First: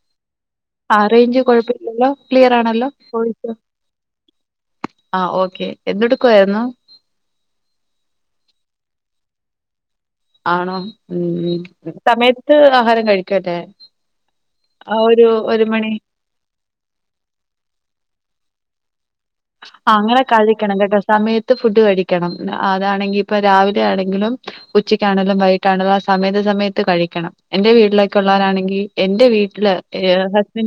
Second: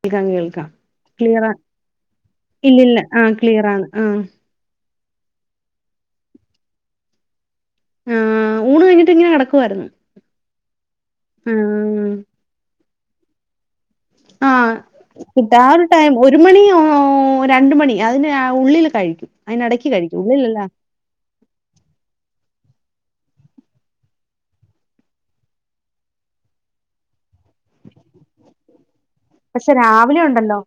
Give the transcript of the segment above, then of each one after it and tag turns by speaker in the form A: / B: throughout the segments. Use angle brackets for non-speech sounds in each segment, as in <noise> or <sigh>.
A: കേൾക്കാം കേൾക്കാം
B: ആഹ് റേയ്ഞ്ച്
A: ക്ലിയറാ
B: കൊഴപ്പല്ലല്ലോ ക്ലിയറാ ണല്ലോ
A: ഇല്ലില്ല
B: ഇപ്പൊ
A: ആ
B: വിളിക്കാ
A: ക്ലിയറാണ് ആ
B: ആഹ് ഓക്കെ എന്തെടുക്ക്വായിരുന്നു
A: ആ ഊണ് കഴിഞ്ഞിട്ട് ഇങ്ങനെ കിടക്കുവായിരുന്നു
B: ആണോ ഉം
A: ആ
B: സമയത്ത് ആഹാരം കഴിക്കും അല്ലെ
A: ആഹ കിട്ടാ ഒരു
B: മണി
A: ടൈം ഒരു മണി ഓ രണ്ട് മണി അതിന്റെ ഉള്ളിൽ കഴിക്കും അതിനിടയ്ക്ക്
B: ആ
A: കഴിക്കും
B: അങ്ങനെ
A: ഉള്ളിലല്ല
B: കഴിക്കണം കെട്ടൊ സമയത്ത് ഫുഡ് കഴിക്കണം അതാണെങ്കി ഇപ്പ രാവിലെ ആണെങ്കിലും ഉച്ചക്കാണെങ്കിലും വൈകിട്ടാണെങ്കിലും ആ സമയത്ത് സമയത്ത് കഴിക്കണം എന്റെ വീട്ടിലൊക്കെ ഉള്ളവരാണെങ്കി
A: പക്ഷെ രാവിലെ ഉണ്ടല്ലോ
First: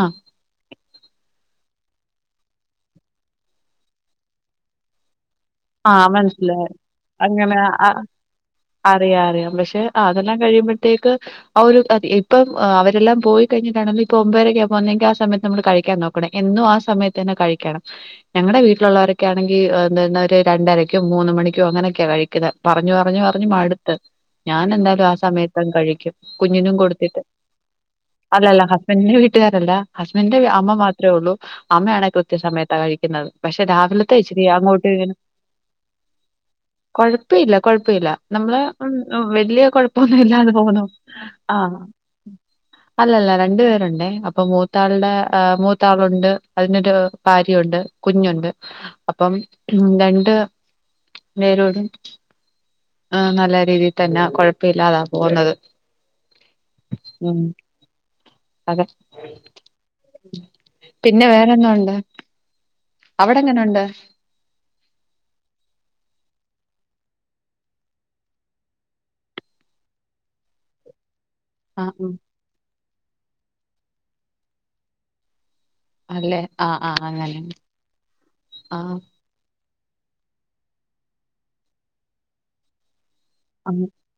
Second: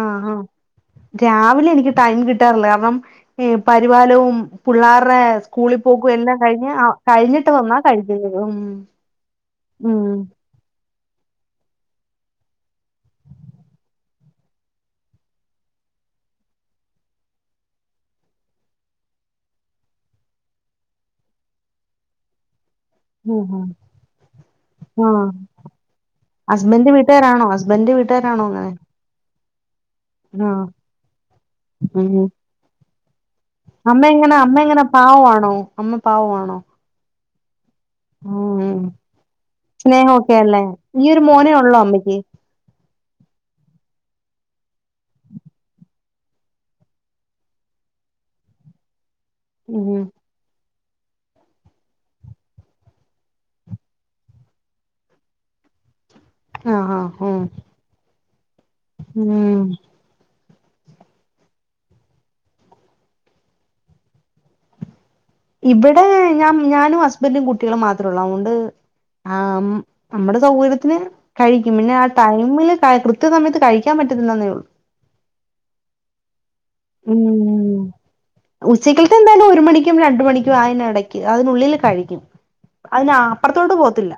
B: ആ
A: ആഹ ആഹ രാവിലെ എനിക്ക് ടൈം കിട്ടാറില്ല കാരണം പരിപാലവും പിള്ളേരുടെ സ്കൂളി
B: ആ
A: പോക്കും എല്ലാം കഴിഞ്ഞ്
B: മനസ്സിലായി
A: കഴിഞ്ഞിട്ട്
B: അങ്ങനെ
A: വന്നാ
B: ആ
A: കഴിക്കും ഉം ഉം
B: കഴിയ്പോഴത്തേക്ക് <unintelligible> ഇപ്പം അവരെല്ലാം പോയി കഴിഞ്ഞിട്ടാണങ്കി ഇപ്പം ഒമ്പതരക്ക പോകുന്നെങ്കിൽ ആ സമയത്ത് നമ്മൾ കഴിക്കാൻ നോക്കണം എന്നും ആ സമയത്തന്നെ കഴിക്കണം ഞങ്ങളടെ വീട്ടിലുള്ളവരൊക്കെ ആണെങ്കി എ രണ്ടരക്കും മൂന്ന് മണിക്കും അങ്ങനെയൊക്കെയാ കഴിക്കുന്നത് പറഞ്ഞു പറഞ്ഞു പറഞ്ഞു
A: ഉം
B: മടുത്ത് ഞാൻ എന്തായാലും ആ സമയത്തങ്ങ് കഴിക്കും കുഞ്ഞിനും
A: ഹസ്ബൻഡ്
B: കൊടുത്തിട്ട്
A: വീട്ടുകാരാണോ ഹസ്ബൻഡ് വീട്ടുകാരാണോ
B: അല്ലല്ല
A: അങ്ങനെ
B: ഹസ്ബെൻിനെ വീ ട്ടുകാരല്ല ഹസ്ബൻഡന്റെ
A: ആ
B: അമ്മ മാത്രേ ഉള്ളൂ അമ്മയാണ്
A: ഉം
B: കൃത്യസമയത്ത കഴിക്കുന്നത് പക്ഷെ
A: അമ്മ
B: രാവിലത്തെ
A: എങ്ങനെ
B: ഇച്ചിരി
A: അമ്മ എങ്ങനെ
B: അങ്ങോട്ട്
A: പാവമാണോ അമ്മ പാവമാണോ
B: കുഴപ്പയില്ല കൊഴപ്പയില്ല നമ്മള്
A: ഉം
B: വല്യ കൊഴപ്പൊന്നും
A: സ്നേഹമൊക്കെ
B: ഇല്ലാതെ
A: അല്ലേ
B: പോവുന്നു
A: ഈ ഒരു മോനേ
B: ആഹ
A: <inaudible>
B: അല്ലല്ല രണ്ടു പേരുണ്ടേ അപ്പൊ മൂത്താളുടെ മൂത്താളുണ്ട് അതിനൊരു ഭാര്യയുണ്ട് കുഞ്ഞുണ്ട് അപ്പം ഹ്
A: ഉം
B: വേരോട് ആ നല്ല രീതിയിൽ തന്നെ കൊഴപ്പ ഇല്ലാതാ പോകുന്നത്
A: ആഹ് ആഹ്
B: ഉം അതെ
A: ഉം
B: പിന്നെ വേറെന്താ ഉണ്ട് അവിടെ എങ്ങനെ ഉണ്ട്
A: ഇവിടെ ഞാൻ ഞാനും ഹസ്ബൻറും കുട്ടികളും മാത്രേ ഉള്ളൂ അതുകൊണ്ട് ആഹ നമ്മടെ സൗകര്യത്തിന് കഴിക്കും
B: ആഹ്
A: പിന്നെ ആ
B: ഉം
A: ടൈമില് ക കൃത്യ സമയത്ത് കഴിക്കാൻ പറ്റുന്നില്ലെന്നേ ഉള്ളു
B: അല്ലെ
A: ഉം
B: ആഹ്
A: ഉച്ചക്കൽത്തെ എന്തായാലും ഒരു മണി- ക്കും രണ്ട് മണിക്കും അതിന് ഇടക്ക് അതിനുള്ളിൽ കഴിക്കും അതിന് അപ്പുറത്തോട്ട്
B: അം
A: പോകത്തില്ല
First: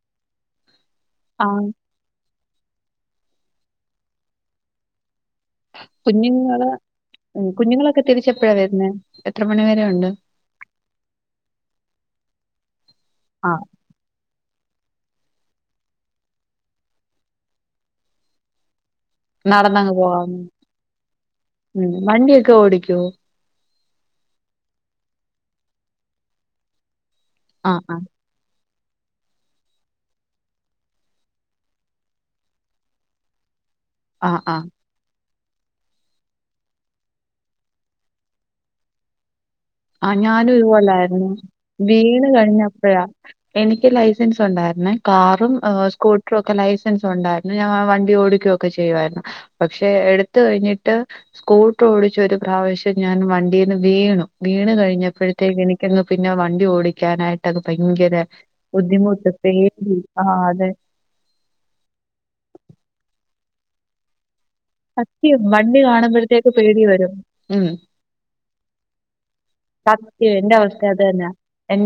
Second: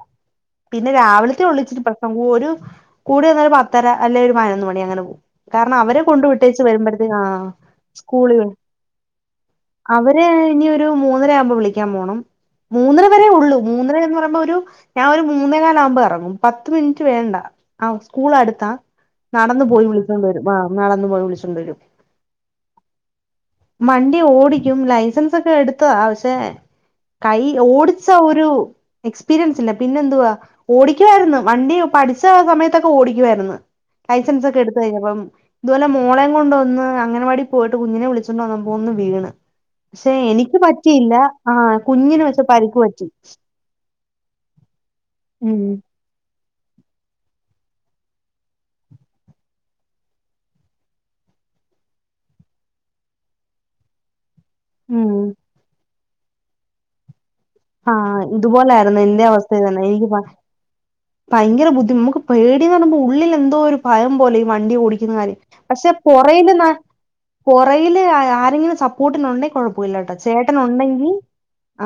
A: പിന്നെ രാവിലത്തെ ഒള്ളൂ
B: ആഹ്
A: ച്ചിരി പ്രശ്നം ഒരു കൂടി വന്ന ഒരു പത്തര അല്ലെ ഒരു പതിനൊന്ന് മണി അങ്ങനെ പോകും കാരണം അവരെ കൊണ്ട് വിട്ടേച്ചു
B: കുഞ്ഞുങ്ങള്
A: വരുമ്പോഴത്തേ ആ
B: ഉം കുഞ്ഞുങ്ങളൊക്കെ
A: സ്കൂളുകൾ
B: തിരിച്ചെപ്പഴാ വരുന്നേ? എത്ര മണി വരെ ഉണ്ട്?
A: അവര് ഇനി ഒരു മൂന്നര ആവുമ്പോ വിളിക്കാൻ പോണം മൂന്നര വരെ ഉള്ളൂ
B: ആഹ്
A: മൂന്നര എന്ന് പറയുമ്പോ ഒരു ഞാൻ ഒരു മൂന്നേ കാല ആകുമ്പോൾ ഇറങ്ങും പത്ത മിനിറ്റ് വേണ്ട ആ സ്കൂൾ അടുത്താ നടന്നു പോയി
B: നടന്നങ്ങ്
A: വിളിച്ചോണ്ട
B: പോകാവുന്ന
A: വരും ആ് നടന്നു പോയി വിളിച്ചോണ്ട വരും
B: ക്കോ
A: മണ്ടി ഓടിക്കും ലൈസൻസ് ഒക്കെ എടുത്തതാ പശേ കൈ
B: ആഹ് ആഹ്
A: ഓടിച്ച ഒരു എക്സ്പീരിയൻസ് ഇല്ല പിന്നെ എന്തുവാ ഓടിക്കുവായിരുന്നു വണ്ടി പഠിച്ച സമയത്തൊക്കെ ഓടിക്കുായിരുന്നു
B: ആഹ്
A: ലൈസൻസ് ഒക്കെ
B: ആഹ്
A: എടുത്ത കഴിഞ്ഞഞ് അപ്പം ഇതുപോലെ മോളയും കൊണ്ട്ൊന്ന് അങ്ങനെ ാടി പോയിട്ട് കുഞ്ഞിനെ വിളിച്ചിണ്ടണ്ട് വന്നാ പോകന്ന് വീണ്
B: ആ
A: പക്ഷെ
B: ഞാനും
A: എനിക്ക് പറ്റിയില്ല
B: ഇതുപോലായിരുന്നു
A: ആ കുഞ്ഞിന്
B: വീണ്
A: പക്ഷെ പരിക്ക്
B: കഴിഞ്ഞപ്പോഴാ
A: പറ്റി
B: എനിക്ക് ലൈസൻസ് ഉണ്ടായി
A: ഉം
B: കാറുംകൂ ക്കെ ലൈസൻസ് ഉണ്ടായിരുന്നു ഞാൻ ആ വണ്ടി ഓടിക്കുകയൊക്കെ ചെയ്യുായിരുന്നു പക്ഷെ എടുത്ത കഴിഞ്ഞിട്ട് സ്കൂട്ടർ ഓടിച്ച ഒരു പ്രാവശ്യം ഞാൻ വണ്ടീന്ന് വീണു വീണ്
A: ഉം
B: കഴിഞ്ഞപ്പോഴത്തേക്ക് എനിക്കന്ന് പിന്നെ വണ്ടി ഓടിക്കാനായിട്ട് ൊക്കെ
A: ആ
B: ഭയങ്കര
A: ഇതുപോലായിരുന്നു എന്റെ
B: ബുദ്ധിമുട്ട്
A: അവസ്ഥ തന്നെ
B: പേഡി
A: എനിക്ക്
B: ആ് അതെ
A: ഭയങ്കര ബുദ്ധി നമുക്ക് പേടിന്ന് പറയുമ്പോൾ ഉള്ളിൽ എന്തോ ഒരു ഭയം പോലെ വണ്ടി ഓടിക്കുന്ന കാര്യം
B: സത്യം വണ്ടി
A: പക്ഷെററ
B: കാണുമ്പോഴത്തേക്ക് പേടി വരും ഉം
A: ആരെങ്കിലും സപ്പോർട്ടണ്ട
B: സത്യം എന്റെ അവസ്ഥ അത് തന്നെ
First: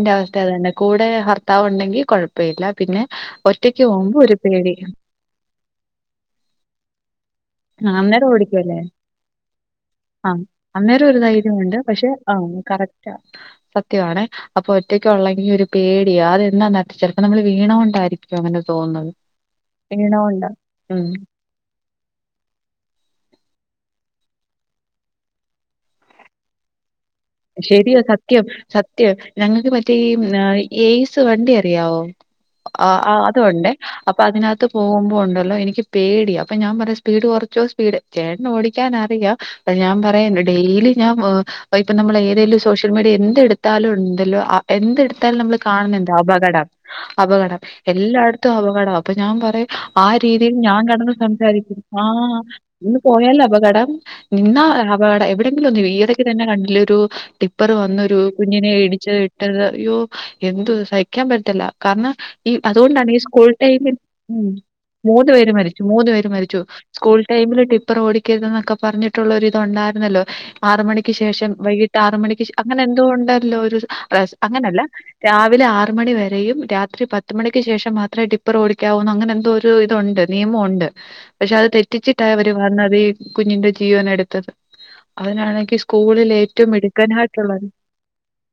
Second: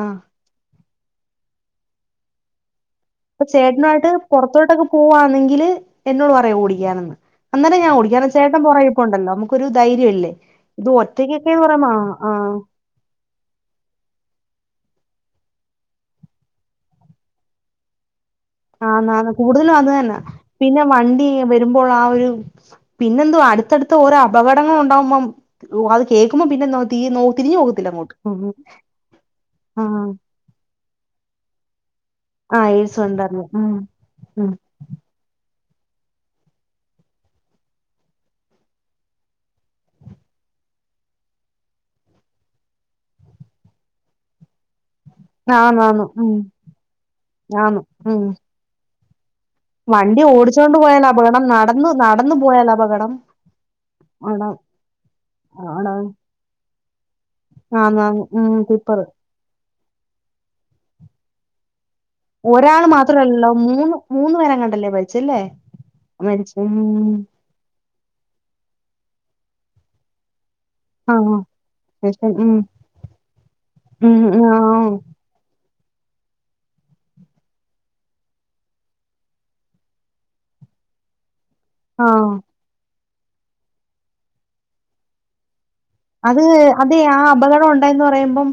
A: ആ
B: അവസ്ഥ അത് തന്നെ കൂടെ ഭർത്താവ് ഉണ്ടെങ്കിൽ കുഴപ്പമ ഇില്ല പിന്നെ
A: അപ്പൊ
B: ഒറ്റയ്ക്ക്
A: ചേട്ടനായിട്ട്
B: പോകുമ്പോ ഒരു പേടി
A: പുറത്തോട്ടൊക്കെ പോവാന്നെങ്കില് എന്നോട് പറയാോ ഓടിക്കാാനന്ന് അന്നേരം
B: ആ,
A: ഞാൻ കുടിക്കാന ചേട്ടൻ
B: ഓടിക്കുവല്ലേ
A: പുറക ഇപ്പോ ഉണ്ടല്ലോ നമുക്കൊരു
B: ആ
A: ധൈര്യമല്ലേ ഇത് ഒറ്റക്കൊക്കെന്ന് പറയ
B: കറക്റ്റ് സത്യണ അപ്പൊ ഒറ്റക്ക ഉള്ളെങ്കിൽ ഒരു പേടിയ അതെന്താ നട്ട ചിലപ്പോ നമ്മ വീണോണ്ടായിരിക്കും അങ്ങനെ
A: ആ
B: തോന്നുന്നത്
A: എന്ന കൂടുതലും അത് തന്നെ
B: വീണോണ്ടാ
A: പിന്നെ
B: ഉം
A: വണ്ടി വരുമ്പോൾ ആ ഒരു പിന്നെതുോ അടുത്തടുത്ത് ഓരോ അപകടങ്ങൾ ഉണ്ടാാവുമ്പോ അത് കേൾക്കുമ്പോ പിന്നെന്ത
B: ശരിയോ സത്യം സത്യം ഞങ്ങൾക്ക് മറ്റേ
A: ആഹ്
B: ഈ ഏയ്സ് വണ്ടി അറിയാവോ ആ
A: എയ്ഡ്സ് ഉണ്ടായിരുന്നു
B: അതൊണ്ട്േ
A: ഉം
B: അപ്പൊ
A: ഉം
B: അതിനകത്ത് പോകുമ്പോ ഉണ്ടല്ലോ എനിക്ക് സ്പീഡ അപ്പൊ ഞാൻ പറയാ സ്പീഡ് കുറച്ചോ സ്പീഡ് ചേട്ട ഓടിക്കൻ അറിയാം അ ഞാൻ പറയ ഡെയിലി നമ്മൾ ഏതെങ്കും സോഷ്യൽ മീഡിയ എ എടുത്താലും ഉണ്ടല്ലോ നമ്മൾ
A: ആന്ന് ആന്ന്
B: കാണണ്ട്
A: ഉം
B: അപകടം അപകടം
A: ആന്ന് ഉം
B: എല്ലായിടത്തും അപകടം അപ്പൊ ഞാൻ പറ ആ
A: വണ്ടി
B: രീതിയിൽ
A: ഓടിച്ചോണ്ട്
B: ഞാൻ
A: പോയാൽ
B: കടന്നന്ന്
A: അപകടം
B: സംസാരിക്കും
A: നടന്ന്
B: ആ
A: നടന്നു പോയാൽ
B: ഇന്ന്
A: അപകടം
B: പോയാല അപകടം നി
A: ആണ്
B: എന്ന അടെ എവിടെയങ്കില ഒന്നും
A: ആണ്
B: വഈതൊക്കെ തന്നെണ്ടു ൊരു ടിപ്പർ
A: ആന്ന്
B: വന്നൊരു
A: ആന്ന് ഉം
B: കുഞ്ഞിനെ
A: ടിപ്പറ്
B: ഇടിച്ചത് ഇട്ടത് അയ്യോ എന്ത സൈഖ്യം ബർത്തില്ല കാരണം ഈ
A: ഒരാള്
B: അതുകൊണ്ടാണ് ഈ സ്കൂൾ
A: മാത്രല്ലല്ലോ
B: ടൈമിൽ
A: മൂന്ന് മൂന്ന്
B: ഉ
A: പേരെങ്ങാണ്ടല്ലേ
B: മൂന്ന
A: മരിച്ചല്ലേ
B: പേര് മരിച്ചു മൂന്ന് പേര് മരിച്ചു സ്കൂൾ ടൈമിൽ ടിപ്പർ ഓടിക്കരുത എന്നൊക്കെ പറഞ്ഞിട്ടുള്ളരി ഇത്ണ്ടായിരുന്നല്ലോ ആറ മണിക്ക്
A: ആഹ്
B: ശേഷം വട്ട ആറ മണിക്ക്
A: ഉം
B: അങ്ങനെ എന്തുകൊണ്ടല്ലോ
A: ഉം
B: അങ്ങനല്ല
A: ആഹ്
B: രാവില ആറ് മണി വരെയും രാത്രി പത്ത്ുമണിക്ക് ശേഷം മാത്രമേ ടിപ്പർ ഓടിക്കാവുന്നു അങ്ങനെ എന്തോ ഒരു ഇതുണ്ട് നിയമ ഉണ്ട് പക്ഷെ അത്
A: ആഹ്
B: തെറ്റിച്ചിട്ടായി അവര് വന്നത് ഈ കുഞ്ഞിന്റെ ജീവന എടുത്തത് അതിനാണെങ്കിൽ സ്കൂളില്
A: അത് അതെ ആ അപകടം ഉണ്ടായിന്ന് പറയുമ്പം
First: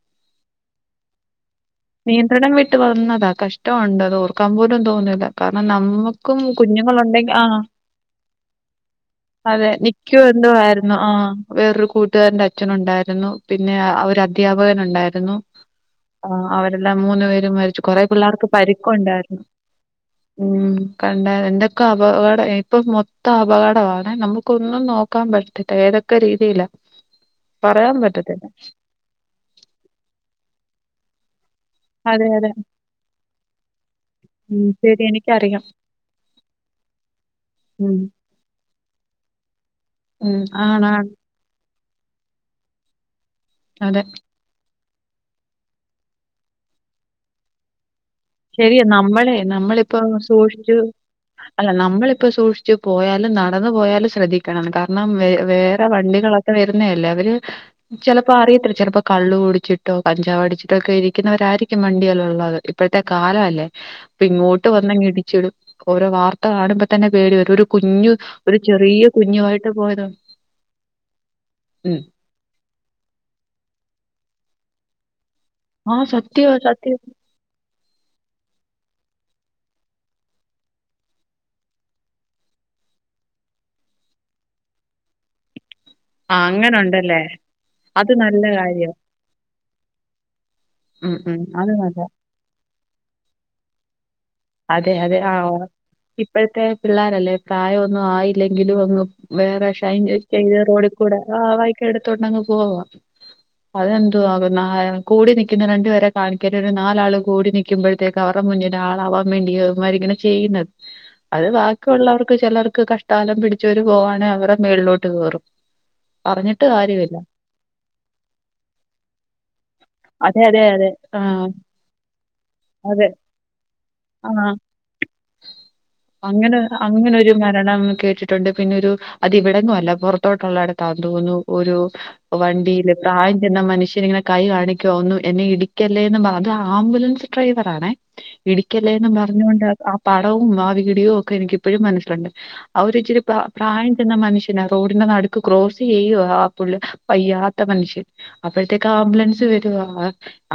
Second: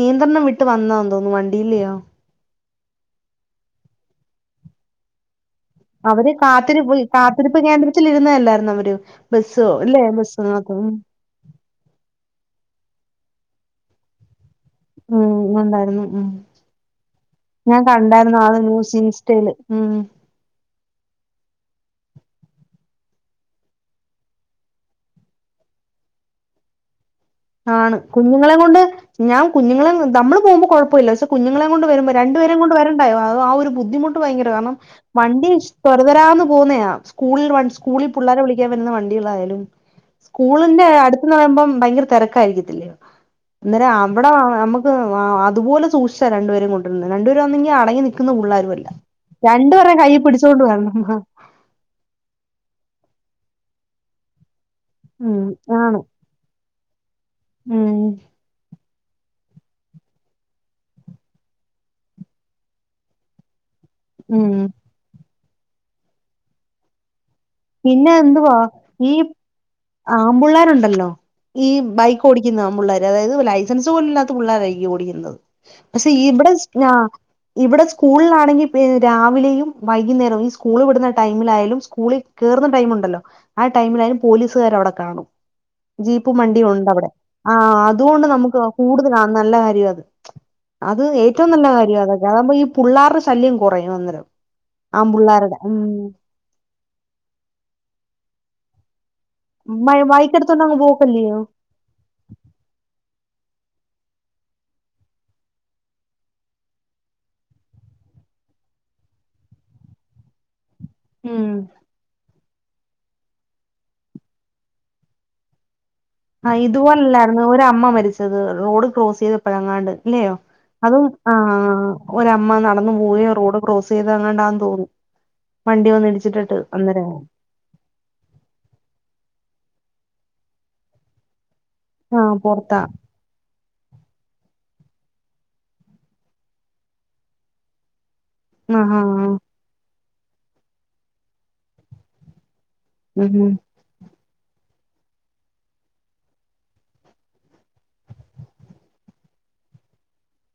A: നിയന്ത്രണം വിട്ട് വന്നാന്ന് തോന്നുന്നു വണ്ടിയില്ലയോ
B: നിയന്ത്രണം വിട്ട് വന്നതാ കഷ്ടമുണ്ട് അത് ഓർക്കാൻ പോലും തോന്നൂില്ല കാരണം
A: അവര്
B: നമ്മുക്കും
A: കാത്തിരിപ്പ്
B: കുഞ്ഞുങ്ങളുണ്ടെങ്കിൽ ആ
A: കാത്തിരിപ്പ് കേന്ദ്രത്തിലിരുന്നതല്ലായിരുന്നോ അവര് ബസ്സോ
B: അതെ
A: ഇല്ലേ
B: നിക്കുവ
A: ബസ്സിനകത്ത് ഉം
B: എരുന്നു ആ വേറൊരു കൂട്ടുകാരന്റെ അച്ഛനുണ്ടായിരുന്നു പിന്നെ അദ്ധ്യാപകൻ
A: ഉം
B: ഉണ്ടായിരുന്നു
A: ഉണ്ടായിരുന്നു ഉം
B: ആ അവരെല്ലാം മൂന്നു പേര
A: ഞാൻ
B: മരിച്ചു കൊറെേ
A: കണ്ടായിരുന്നു
B: പിള്ളേർക്ക്
A: ആ ന്യൂസ്
B: പരിക്കുംുണ്ടായിരുന്നു
A: ഇൻസ്റ്റയില് ഉം
B: ഉ കണ്ട എന്തൊക്കെ അപകടം ഇപ്പൊ മൊത്തം അപകടമാണ്ണ നമുക്കൊന്നും നോക്കാൻ പറ്റത്തിട്ട ഏതക്ക സക്കറി ഇതയില്ല
A: ആണ് കുഞ്ഞുങ്ങളെ കൊണ്ട് ഞാൻ കുഞ്ഞുങ്ങളെ നമ്മള് പോകുമ്പോൾ കുഴപ്പമ ഇില്ല കുഞ്ഞുങ്ങളെ കൊണ്ട് വരുമ്പോ
B: അതെ അതെ
A: രണ്ടുപേരും കൊണ്ട് വരണ്ടായോ അ ആ ഒരു ബുദ്ധിമുട്ട് ഭയങ്കര
B: ഉം
A: കാരണം
B: ശരി എനിക്കറിയാം
A: വണ്ടിത പോകുന്ന സ്കൂള
B: ഉം
A: സ്കൂളിൽ പിള്ളേരെെ വിളിക്കാൻ വരുന്ന വണ്ടികള ആായാലും
B: ഉം
A: സ്കൂളിന്റെ
B: ആണാണ്
A: അടുത്തന്ന് പറയുമ്പം ഭയങ്കര തിരക്കായിരിക്കത്തില്ലേ അന്നേരം
B: അതെ
A: അവിടെ നമുക്ക് ആ അതുപലെ സൂക്ഷിച്ചാ രണ്ടുപേര കൊണ്ടിുന്ന രണ്ടുപേര വന്നി അടങ്ങി ന
B: ശരിയ നമ്മളെ നമ്മളിപ്പോ
A: പിടിച്ചോണ്ട്
B: സൂക്ഷിച്ചു
A: വരണം
B: അല്ല നമ്മളിപ്പോ സൂക്ഷിച്ചു പോയാൽ നടന്നു പോയാലും ശ്രദ്ധിക്കണം കാരണം വ
A: ഉം
B: വേറെ
A: ആണ്
B: വണ്ടികളൊക്കെ വരുന്നതല്ലേ അവര്
A: ഉം
B: ചിലപ്പോ അറിയത്തില്ല ചിലപ്പോ കള്ളള് കുടിച്ചിട്ടോ കഞ്ചാവ് അടിച്ചിട്ടോ ഒക്കെ ഇരിക്കുന്നവരായിരിക്കും വണ്ടിയല്ലാം ഉള്ളത് ഇപ്പോഴത്തെ കാല അല്ലേ അപ്പ
A: ഉം
B: ഇങ്ങോട്ട് വന്നങ്ങിടിച്ചിടും ഓരോ വാർത്ത കാണുമ്പോ തന്നെ പേടി വും കുഞ്ഞു
A: പിന്നെ എന്തുവാ
B: ഒരു ചെറിയ
A: ഈ
B: കുഞ്ഞുട്ട്
A: ആമ്പിള്ളേരുണ്ടല്ലോ ഈ
B: ഉം.
A: ബൈക്ക് ഓടിക്കുന്നു ആമ്പിള്ളർ അതായത് ലൈസൻസ് പോല ്യ ഓടുന്നത്
B: ആ
A: പക്ഷെ ഇവിടെ
B: സത്യവാ സത്യവാ.
A: ഇവിടെ സ്കൂളിലാണെങ്കിൽ പി രാവിലെയും വൈകുന്നേരം ഈ സ്കൂള് വിടുന്ന ടൈമിലായാലും സ്കൂളിൽ കേയറുന്ന ടൈമ ഉണ്ടല്ലോ ആ ടൈമിലായാലും പോലീസുകാര അവിടെ കാണും ജീപ്പ്
B: ആ
A: മണ്ടി ഉണ്ട് അവിടെ
B: അങ്ങനുണ്ടല്ലേ.
A: ആ
B: അത്
A: അതുകൊണ്ട്
B: നല്ല
A: നമുക്ക്
B: കാര്യവാ.
A: കൂടുതലാ നല്ല കാര്യ അത് അത്
B: ഉം ഉം.
A: ഏറ്റവും നല്ല
B: അത്
A: കാര്യ
B: നല്ലതാ.
A: അത കണുമ്പ ഈ പിള്ളേരുടെ ശല്യം കുറയും അന്നേരം
B: അതെ അതെ ആ
A: ആമ്പിള്ളേരുടെ ഉം
B: ഇപ്പോഴത്തെ പിള്ളേരല്ലേ പ്രായ ഒന്നും ആയില്ലെങ്കിലും അങ്ങ് വേറെഷ അചോയ് ചെയ്ത
A: ബൈക്കെടുത്തോണ്ട് അങ്ങ്
B: റോഡ കൂടെ വ
A: പോക്കല്ലയോ
B: വായിക്ക എടുത്തോണ്ടങ് പോവാ അതെന്തുവാും കൂടി നൽിക്കുന്ന രണ്ടുപേരെ കാണിക്കണ്ട ഒരു നാലാള് കൂടി നൽക്കുമ്പോഴത്തേക്ക് അവരുടെ മുൻ ആളാവാൻ വേണ്ടിമാരി ഇങ്ങനെ ചെയ്യുന്നത് അത്
A: ഉം
B: ബാക്കിയുള്ളവർക്ക് ചിലർക്ക് കഷ്ടാലം പിടിച്ചവ പോവാണെ അവടെ മേളിലോട്ട് കേറും
A: ആ ഇതുപോലല്ലായിരുന്നു ഒര അമ്മ മരിച്ചത് റോഡ് ക്രോസ് ചെയ്തപ്പോഴ അങ്ങാണ്ട് ഇല്ലയോ
B: അതെ അതെ അതെ
A: അതും ആ ഒരമ്മ നടന്നു
B: അതെ
A: പോയി റോഡ് ക്രോസ് ചെയ്ത
B: ആ
A: അങ്ങാണ്ടാന്ന് തോന്നുന്നു വണ്ടി
B: അങ്ങനെ
A: വന്നിടിച്ചിട്ടിട്ട് അന്നേരം
B: അങ്ങനെരു മരണം കേട്ടിട്ടുണ്ട് പിന്നെ ഒരു അതി ഇവിടന്നും അല്ല പുറത്തോട്ടുള്ളടെതാ തോന്നുന്നു ഒരു
A: ആഹ് പൊറത്താ
B: വണ്ടിയില് പ്രായം ചെന്ന മനുഷ്യൻ ഇങ്ങനെ കൈ കാണ ക്കു ഒന്നു എന്നെ ഇടിക്കല്ലേ എന്ന് പറഞ്ഞത് ആംബുലൻസ് ഡ്രൈവർ ആണേ
A: ആഹ്
B: ഇടിക്കല്ലേന്ന്
A: ആഹ്
B: പറഞ്ഞുകൊണ്ട് ആ പടവും ആ വീഡിയോവും ഒക്കെ എനിക്കിപ്പോഴും മനസ്സിലുണ്ട് അവരിച്ചിരി
A: ഉം ഉം
B: പ്രായം ചെന്ന മനുഷ്യനാര്ന്നു റോഡിന്റെ നടു ക്രോസ് ചെയ്യ പയ്യാത്ത മനുഷ്യർ അപ്പോഴത്തേക്ക ആംബുലൻസ് വരും <unintelligible>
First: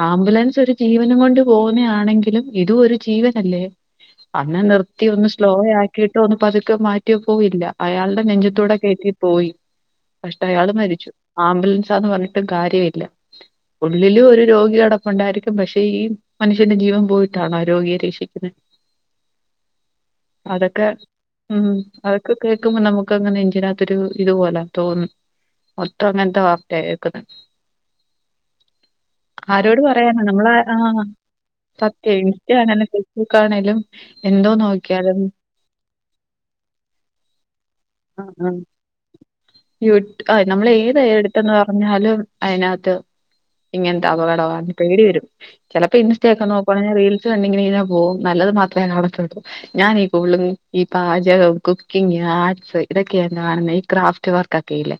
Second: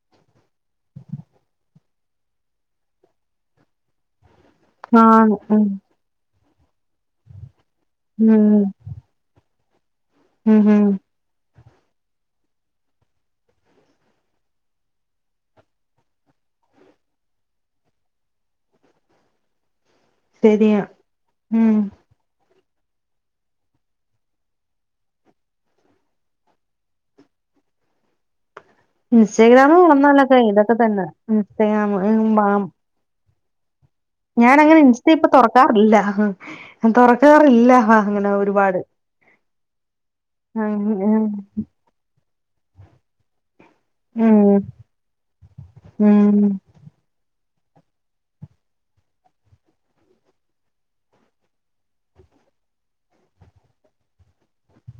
B: ആംബുലൻസ് ഒരു ജീവനുംകൊണ്ട് പോവുന്നെ ആണെങ്കിലും ഇതും ഒരു ജീവനല്ലേ അന്നെ നിർത്തിയ ഒന്ന്
A: ആണ്
B: സ്ലോ
A: ഉം
B: ആക്കിയിട്ട് ഒന്നും പതുക്കെ മാറ്റിയ പോവില്ല അയാളുടെ
A: ഉം
B: നെഞ്ചത്തൂടെ കയറ്റിപോയി
A: ഉം
B: കഷ്ടയാള്
A: ഉം
B: മരിച്ചു ആംബുലൻ ന്ന് പറഞ്ഞിട്ടും കാര്യമില്ല ഉള്ളിലും ഒരു രോഗി കടപ്പുണ്ടായിരിക്കും പക്ഷെ ഈ മനുഷ്യന്റെ ജീവൻ പോയിട്ടാണോ രോഗിയെ രക്ഷിക്കുന്നത്
A: ശരിയാ
B: അതൊക്കെ ഉം അതൊക്കെ കേൾക്കുമ്പോ നമുക്ക് അങ്ങനെ നെഞ്ചിനകത്തൊരു ഇത്പോലെ തോന്നും മൊത്തം അങ്ങൻതെ വാർത്തയാ കേക്കുന്നു
A: ഇൻസ്റ്റാഗ്രാമ്
B: ആരോട് പറയാനാ
A: തുറന്നാലൊക്കെ
B: നമ്മളെ ആ
A: ഇതൊക്കെ തന്നെ ഇൻസ്റ്റാഗ്രാമ്
B: സത്യ ഇൻക്കും അങ്ങനെ കാണേലും
A: ഞാന അങ്ങനെ ഇൻസ്റ്റ ഇപ്പ തുറക്കാറില്ല തുറക്കാറില്ലവ അങ്ങനെ ഒരുപാട്
B: യു നമ്മൾഏത്
A: ഉം
B: എടുത്തന്ന് പറഞ്ഞാലും അതിനകത്ത് ഇങ്ങനത്തെ
A: ഉം
B: അപകടമാണ് പേടി വരും ചിലപ്പോ ഇന്ന്
A: ഉം
B: കേക്ക നോക്കുവാണേൽ റീൽസ് എണ്ണി ണ്ണി ങ്ങനെ പോകും നല്ലത് മാത്രമേ കാണത്തുള്ളൂ ഞാനീ <unintelligible> ഈ പാചകവും കുക്കിങ്ങും ആ ഇതൊക്കെയാ ഞാൻ കാണുന്നെ ഈ ക്രാഫ്റ്റ് വർക്കൊക്കെല്ലെ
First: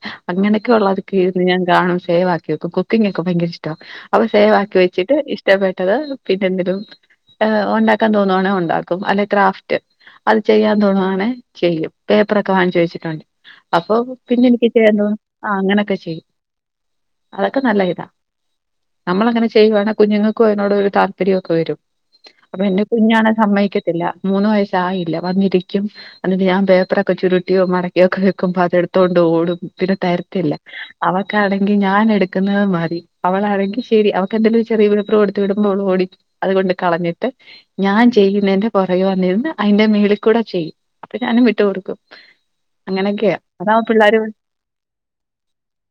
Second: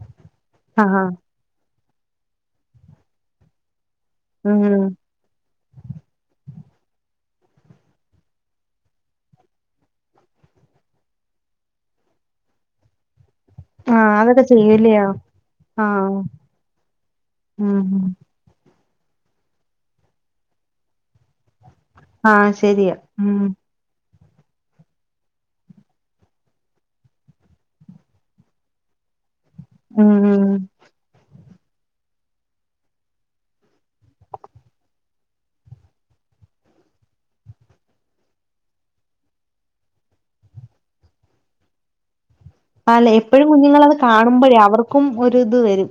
A: ആഹ്
B: അങ്ങനൊക്കെയള്ളതൊക്കെ ഇരുന്ന് ഞാൻ കാണും സേവ് ആക്കിവെക്കും കുക്കിങ്ങൊക്കെ ഭയങ്കര ഇഷ്ടാ അവ സേവ് ആക്കി
A: ഉം
B: വെച്ചിട്ട് ഇഷ്ടപ്പെട്ടത് പിന്നെന്തങ്കലും ഹ് ഉണ്ടാക്കാൻ തോന്നവാണ ഉണ്ടാക്കും അല്ലെ ക്രാഫ്റ്റ് അത് ചെയ്യാൻ തോന്നുവാണേ ചെയ്യും പേപ്പറൊക്കെ വാങ്ങിച്ച് വെച്ചിട്ടുണ്ട് അപ്പൊ
A: ആഹ് അതൊക്കെ
B: പിന്നെ എനിക്ക് ചെയ്യാൻ
A: ചെയ്യൂലയോ
B: തോന്നും ആ അങ്ങനൊക്കെ
A: ആഹ്
B: ചെയ്യും അതൊക്കെ നല്ല
A: ഉം
B: ഇതാ നമ്മൾ അങ്ങനെ ചെയ്യുവാണേൽ കുഞ്ഞുങ്ങക്കും അയിനോട് ഒരു താ പര്യഒക്കെ വരും
A: ആഹ്
B: അപ്പൊ എന്ന
A: ശരിയാ
B: കുഞ്ഞാണെ
A: ഉം
B: സമ്മയിക്കത്തില്ല മൂന്ന് വയസായില്ല വന്നിരിക്കും അന്നിട്ട് ഞാൻ പേപ്പറൊക്കെ ചുരുട്ടിയോ മടക്കിയോ ഒക്കെ വെക്കുമ്പോൾ അതെടുത്തോണ്ട് ഓടും പിന്നെ
A: ഉം ഉം
B: തര്ത്തില്ല അവക്ക് ലാണെങ്കി ഞാൻ എടുക്കുന്നത് മതി അവളാണെങ്കി ശരി അവക്ക് എന്തേലും ചെറിയപേപ്പർ കൊടുത്ത് വിടുമ്പോ അവൾ ഓടി അതുകൊണ്ട് കളഞ്ഞിട്ട് ഞാൻ ചെയ്യുന്നേന്റെ പുറകെ വന്നിര്ന്ന് അയിന്റെ മേളി കൂടെ ചെയ്യും അപ്പൊ ഞാനും വിട്ടു കൊടുക്കും
A: അല്ലെ
B: അങ്ങനെയൊക്കെയാ.
A: എപ്പഴും
B: അതാവുമ്പോ
A: കുഞ്ഞുങ്ങളത്
B: പിള്ളേര്
A: കാണുമ്പോഴേ അവർക്കും ഒര് ഇത് വരും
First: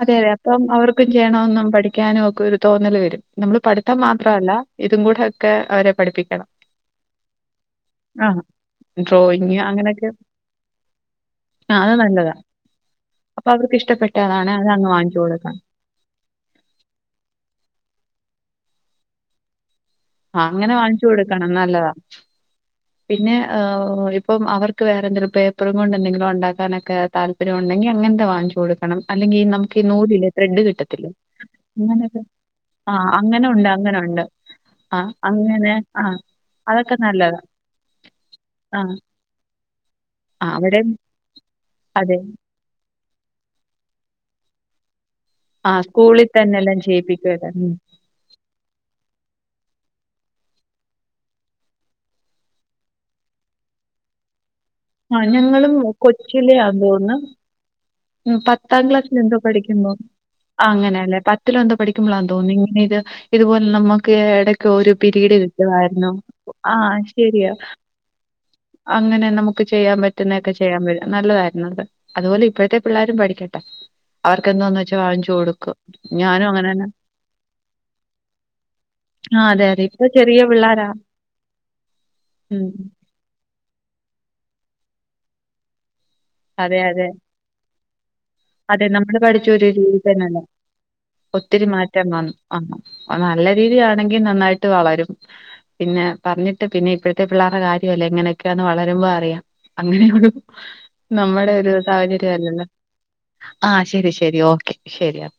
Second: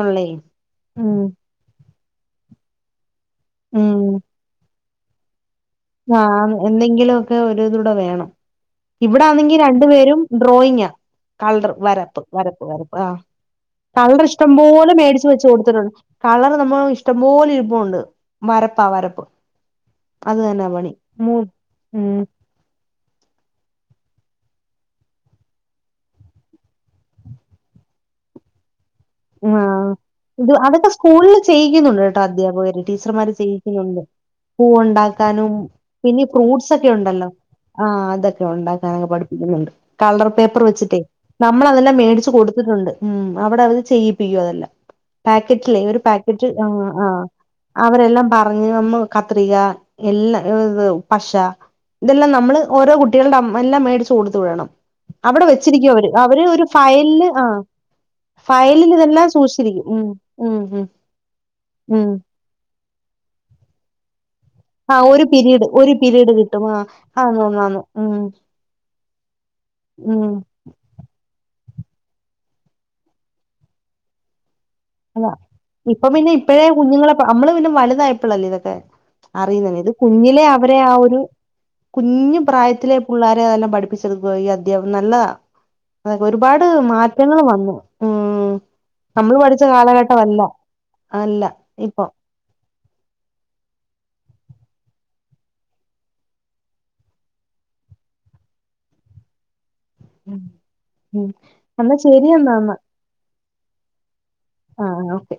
B: അതെ അതെ അപ്പൊ അവർക്കും
A: ഉം
B: ചെയ്യണോന്നും പഠി ക്കാന് ഒക്കെ ഒരു തോന്നല് വരും നമ്മള് പഠിത്തം മാത്രമല്ല ഇതും കൂടെ ഒക്കെ അവരെ
A: ആ
B: പഠിപ്പിക്കണം.
A: എന്തെങ്കിലും ഒക്കെ ഒരുതൂടെ വേണം
B: ആഹ്.
A: ഇവിടൊന്നെങ്കി
B: ഡ്രോയിങ്
A: രണ്ടു
B: അങ്ങനെയൊക്കെ
A: പേരും ഡ്രോയിങ് ആ കളർ
B: ആ അത്
A: വരപ്പ്
B: നല്ലതാ.
A: വരപ്പ് വരപ്പ് ആ
B: അപ്പൊ അവർക്ക്
A: കളർ
B: ഇഷ്ടപ്പെട്ടതാണെ അതങ്ങ്
A: ഇഷ്ടംപോലെ
B: വാങ്ങിച്ചു
A: മേടിച്ചു വെച്ച്
B: കൊടുക്കണം.
A: കൊടുത്തിട്ടുണ്ട് കളർ നമ്മൾ ഇഷ്ടംപോലെ ഇരുപ്പോണ്ട് വരപ്പാ വരപ്പ് അത്
B: ആ,
A: തന്നെ
B: അങ്ങനെ വാങ്ങിച്ചു കൊടുക്കണം നല്ലതാ പിന്നെ ഇപ് ഇപ്പം അവർക്ക് വേറെന്തങ്കിലും പേപ്പറും കൊണ്ട്എന്തെങ്കിലും ഒണ്ടാക്കാനൊക്കെ താല്പര്യം ഒണ്ടെങ്കി അങ്ങനത്തെ വാങ്ങിച്ച് കൊട് ക്കണം അല്ലെങ്കി നമ്മുക്കി
A: ആഹ്
B: നൂൽ ഇല്ലേ
A: ഇത്
B: ത്രെഡ്
A: അതൊക്കെ
B: കിട്ടത്തില്ലേ
A: സ്കൂളിൽ ചെയ്യിക്കുന്നുണ്ട്
B: അങ്ങനെ
A: കേട്ടോ
B: ഒക്കെ അ അങ്ങനെ ഒണ്ടാ അങ്ങനൊണ്ട്
A: പൂവ് ഉണ്ടാക്കാനും പിന്നെ ഫ്രൂട്ട്സ് ഒക്കെ
B: അതൊക്കെ
A: ഉണ്ടല്ലോ
B: നല്ലതാ.
A: ആ അതൊക്കെ
B: ആ
A: ഒണ്ടാക്കാനൊക്കെ പഠിപ്പിക്കുന്നുണ്ട് കളർ പേപ്പർ
B: അവിടെയും
A: വെച്ചിട്ടേ നമ്മളതെല്ലാം
B: അതെ.
A: മേടിച്ച് കൊടുത്തിട്ടുണ്ട് ഉം അവിടത് ചെയ്യിപ്പിക്കും അതെല്ലാം പാക്കറ്റില്ലേ
B: ആഹ്
A: ഒരു
B: സ്കൂളിൽ
A: പാക്കറ്റ്
B: തന്നെ
A: ആ
B: എല്ലാം
A: ആ
B: ചെയ്യിപ്പിക്കുവല്ലേ ഉം.
A: അവരെല്ലാം പറഞ്ഞ് നമ്മ കത്രിക- എല്ലാ ഇ ഇത് പശ ഇതെല്ലാം നമ്മള് ഓരോ കുട്ടികളുടെ അമ് എല്ലാം മേടിച്ച് കൊടുത്ത് വിടണം
B: ആഹ്
A: അവിടെ
B: ഞങ്ങളും
A: വെച്ചിരിക്കും അവര് അവര് ഒരു
B: കൊച്ചിലെയാന്ന് തോന്നുന്നു
A: ഫയലില് ആ
B: ഉം പത്താം ക്ലാസ്സിൽ എന്തോ പഠിക്കുമ്പോ
A: ഉം ഉം ഉം
B: അങ്ങനെയല്ലേ പത്തിലോ എന്തോ
A: ഉം
B: പഠിക്കുമ്പോളാന്ന് തോന്നുന്നു ഇങ്ങനെ ഇത് ഇതുപോലെ നമ്മുക്ക് എടക്ക് ക്കെ ഒരു
A: ആ
B: പിരീഡ്
A: ഒരു
B: കിട്ടുവാരുന്നു
A: പീരീഡ് കിട്ടും
B: ആ
A: ആന്ന്
B: ശരിയാ
A: ആന്ന് ആന്ന് ഉം
B: അങ്ങനെ നമുക്ക് ചെയ്യാൻ
A: ഉം
B: പറ്റുന്നയൊക്കെ ചെയ്യാൻ പറ്റും നല്ലതാരുന്നു അത് അതുപോലെ ഇപ്പഴ്ത്തെ പിള്ളേരും പഠിക്കട്ടെ അവർ
A: അതാ ഇപ്പൊ പിന്നെ ഇപ്പഴേ
B: അങ്ങനെന്നെ
A: കുഞ്ഞുങ്ങളെ അമ്മള് പിന്നെ വലുതായപ്പോളല്ലേ ഇതൊക്കെ
B: ആഹ് അതെ
A: അറിയുന്നന്നെ
B: അതെ
A: ഇത്
B: ഇപ്പൊ ചെറിയ
A: കുഞ്ഞിലെ അവരെ
B: പിള്ളാരാ
A: ആ ഒരു കുഞ്ഞു
B: ഉം
A: പ്രായത്തിലെ പുള്ളാരെയതെല്ലാം പഠി ഠിപ്പിച്ചെടുക്കാ ഈ അധ്യാപ നല്ലതാ അതെ ഒരുപാട്
B: അതെ അതെ
A: മാറ്റങ്ങള് വന്നു ഉം
B: അതെ നമ്മള് പഠിച്ചോ
A: പഠിച്ച
B: ഒരു രീതി തന്ന
A: കാലഘട്ടമല്ല
B: അല്ലെ
A: അല്ല
B: ഒത്തിരി
A: ഇപ്പൊ
B: മാറ്റം വന്ന് ആ അത് നല്ല രീതിയണെങ്കി ങ്കി നന്നായിട്ട് വളരും പിന്നെ പറഞ്ഞിട്ട് പിന്നെ ഇപ്പോഴത്തെ പിള്ളേരുടെ കാര്യമല്ലേ എങ്ങനെയൊക്കെയാന്ന് വളരുമ്പോ അറിയാം അങ്ങനെയൊരു
A: ഉം ഉം.
B: നമ്മുടെ ഒരു
A: എന്നാ ശരി
B: സാഹചര്യ
A: എന്നാ
B: അല്ലല്ലോ
A: എന്നാ
B: ആ ശരി ശരി ഓക്കെ
A: ആ
B: ശരിയാ
A: ഓക്കെ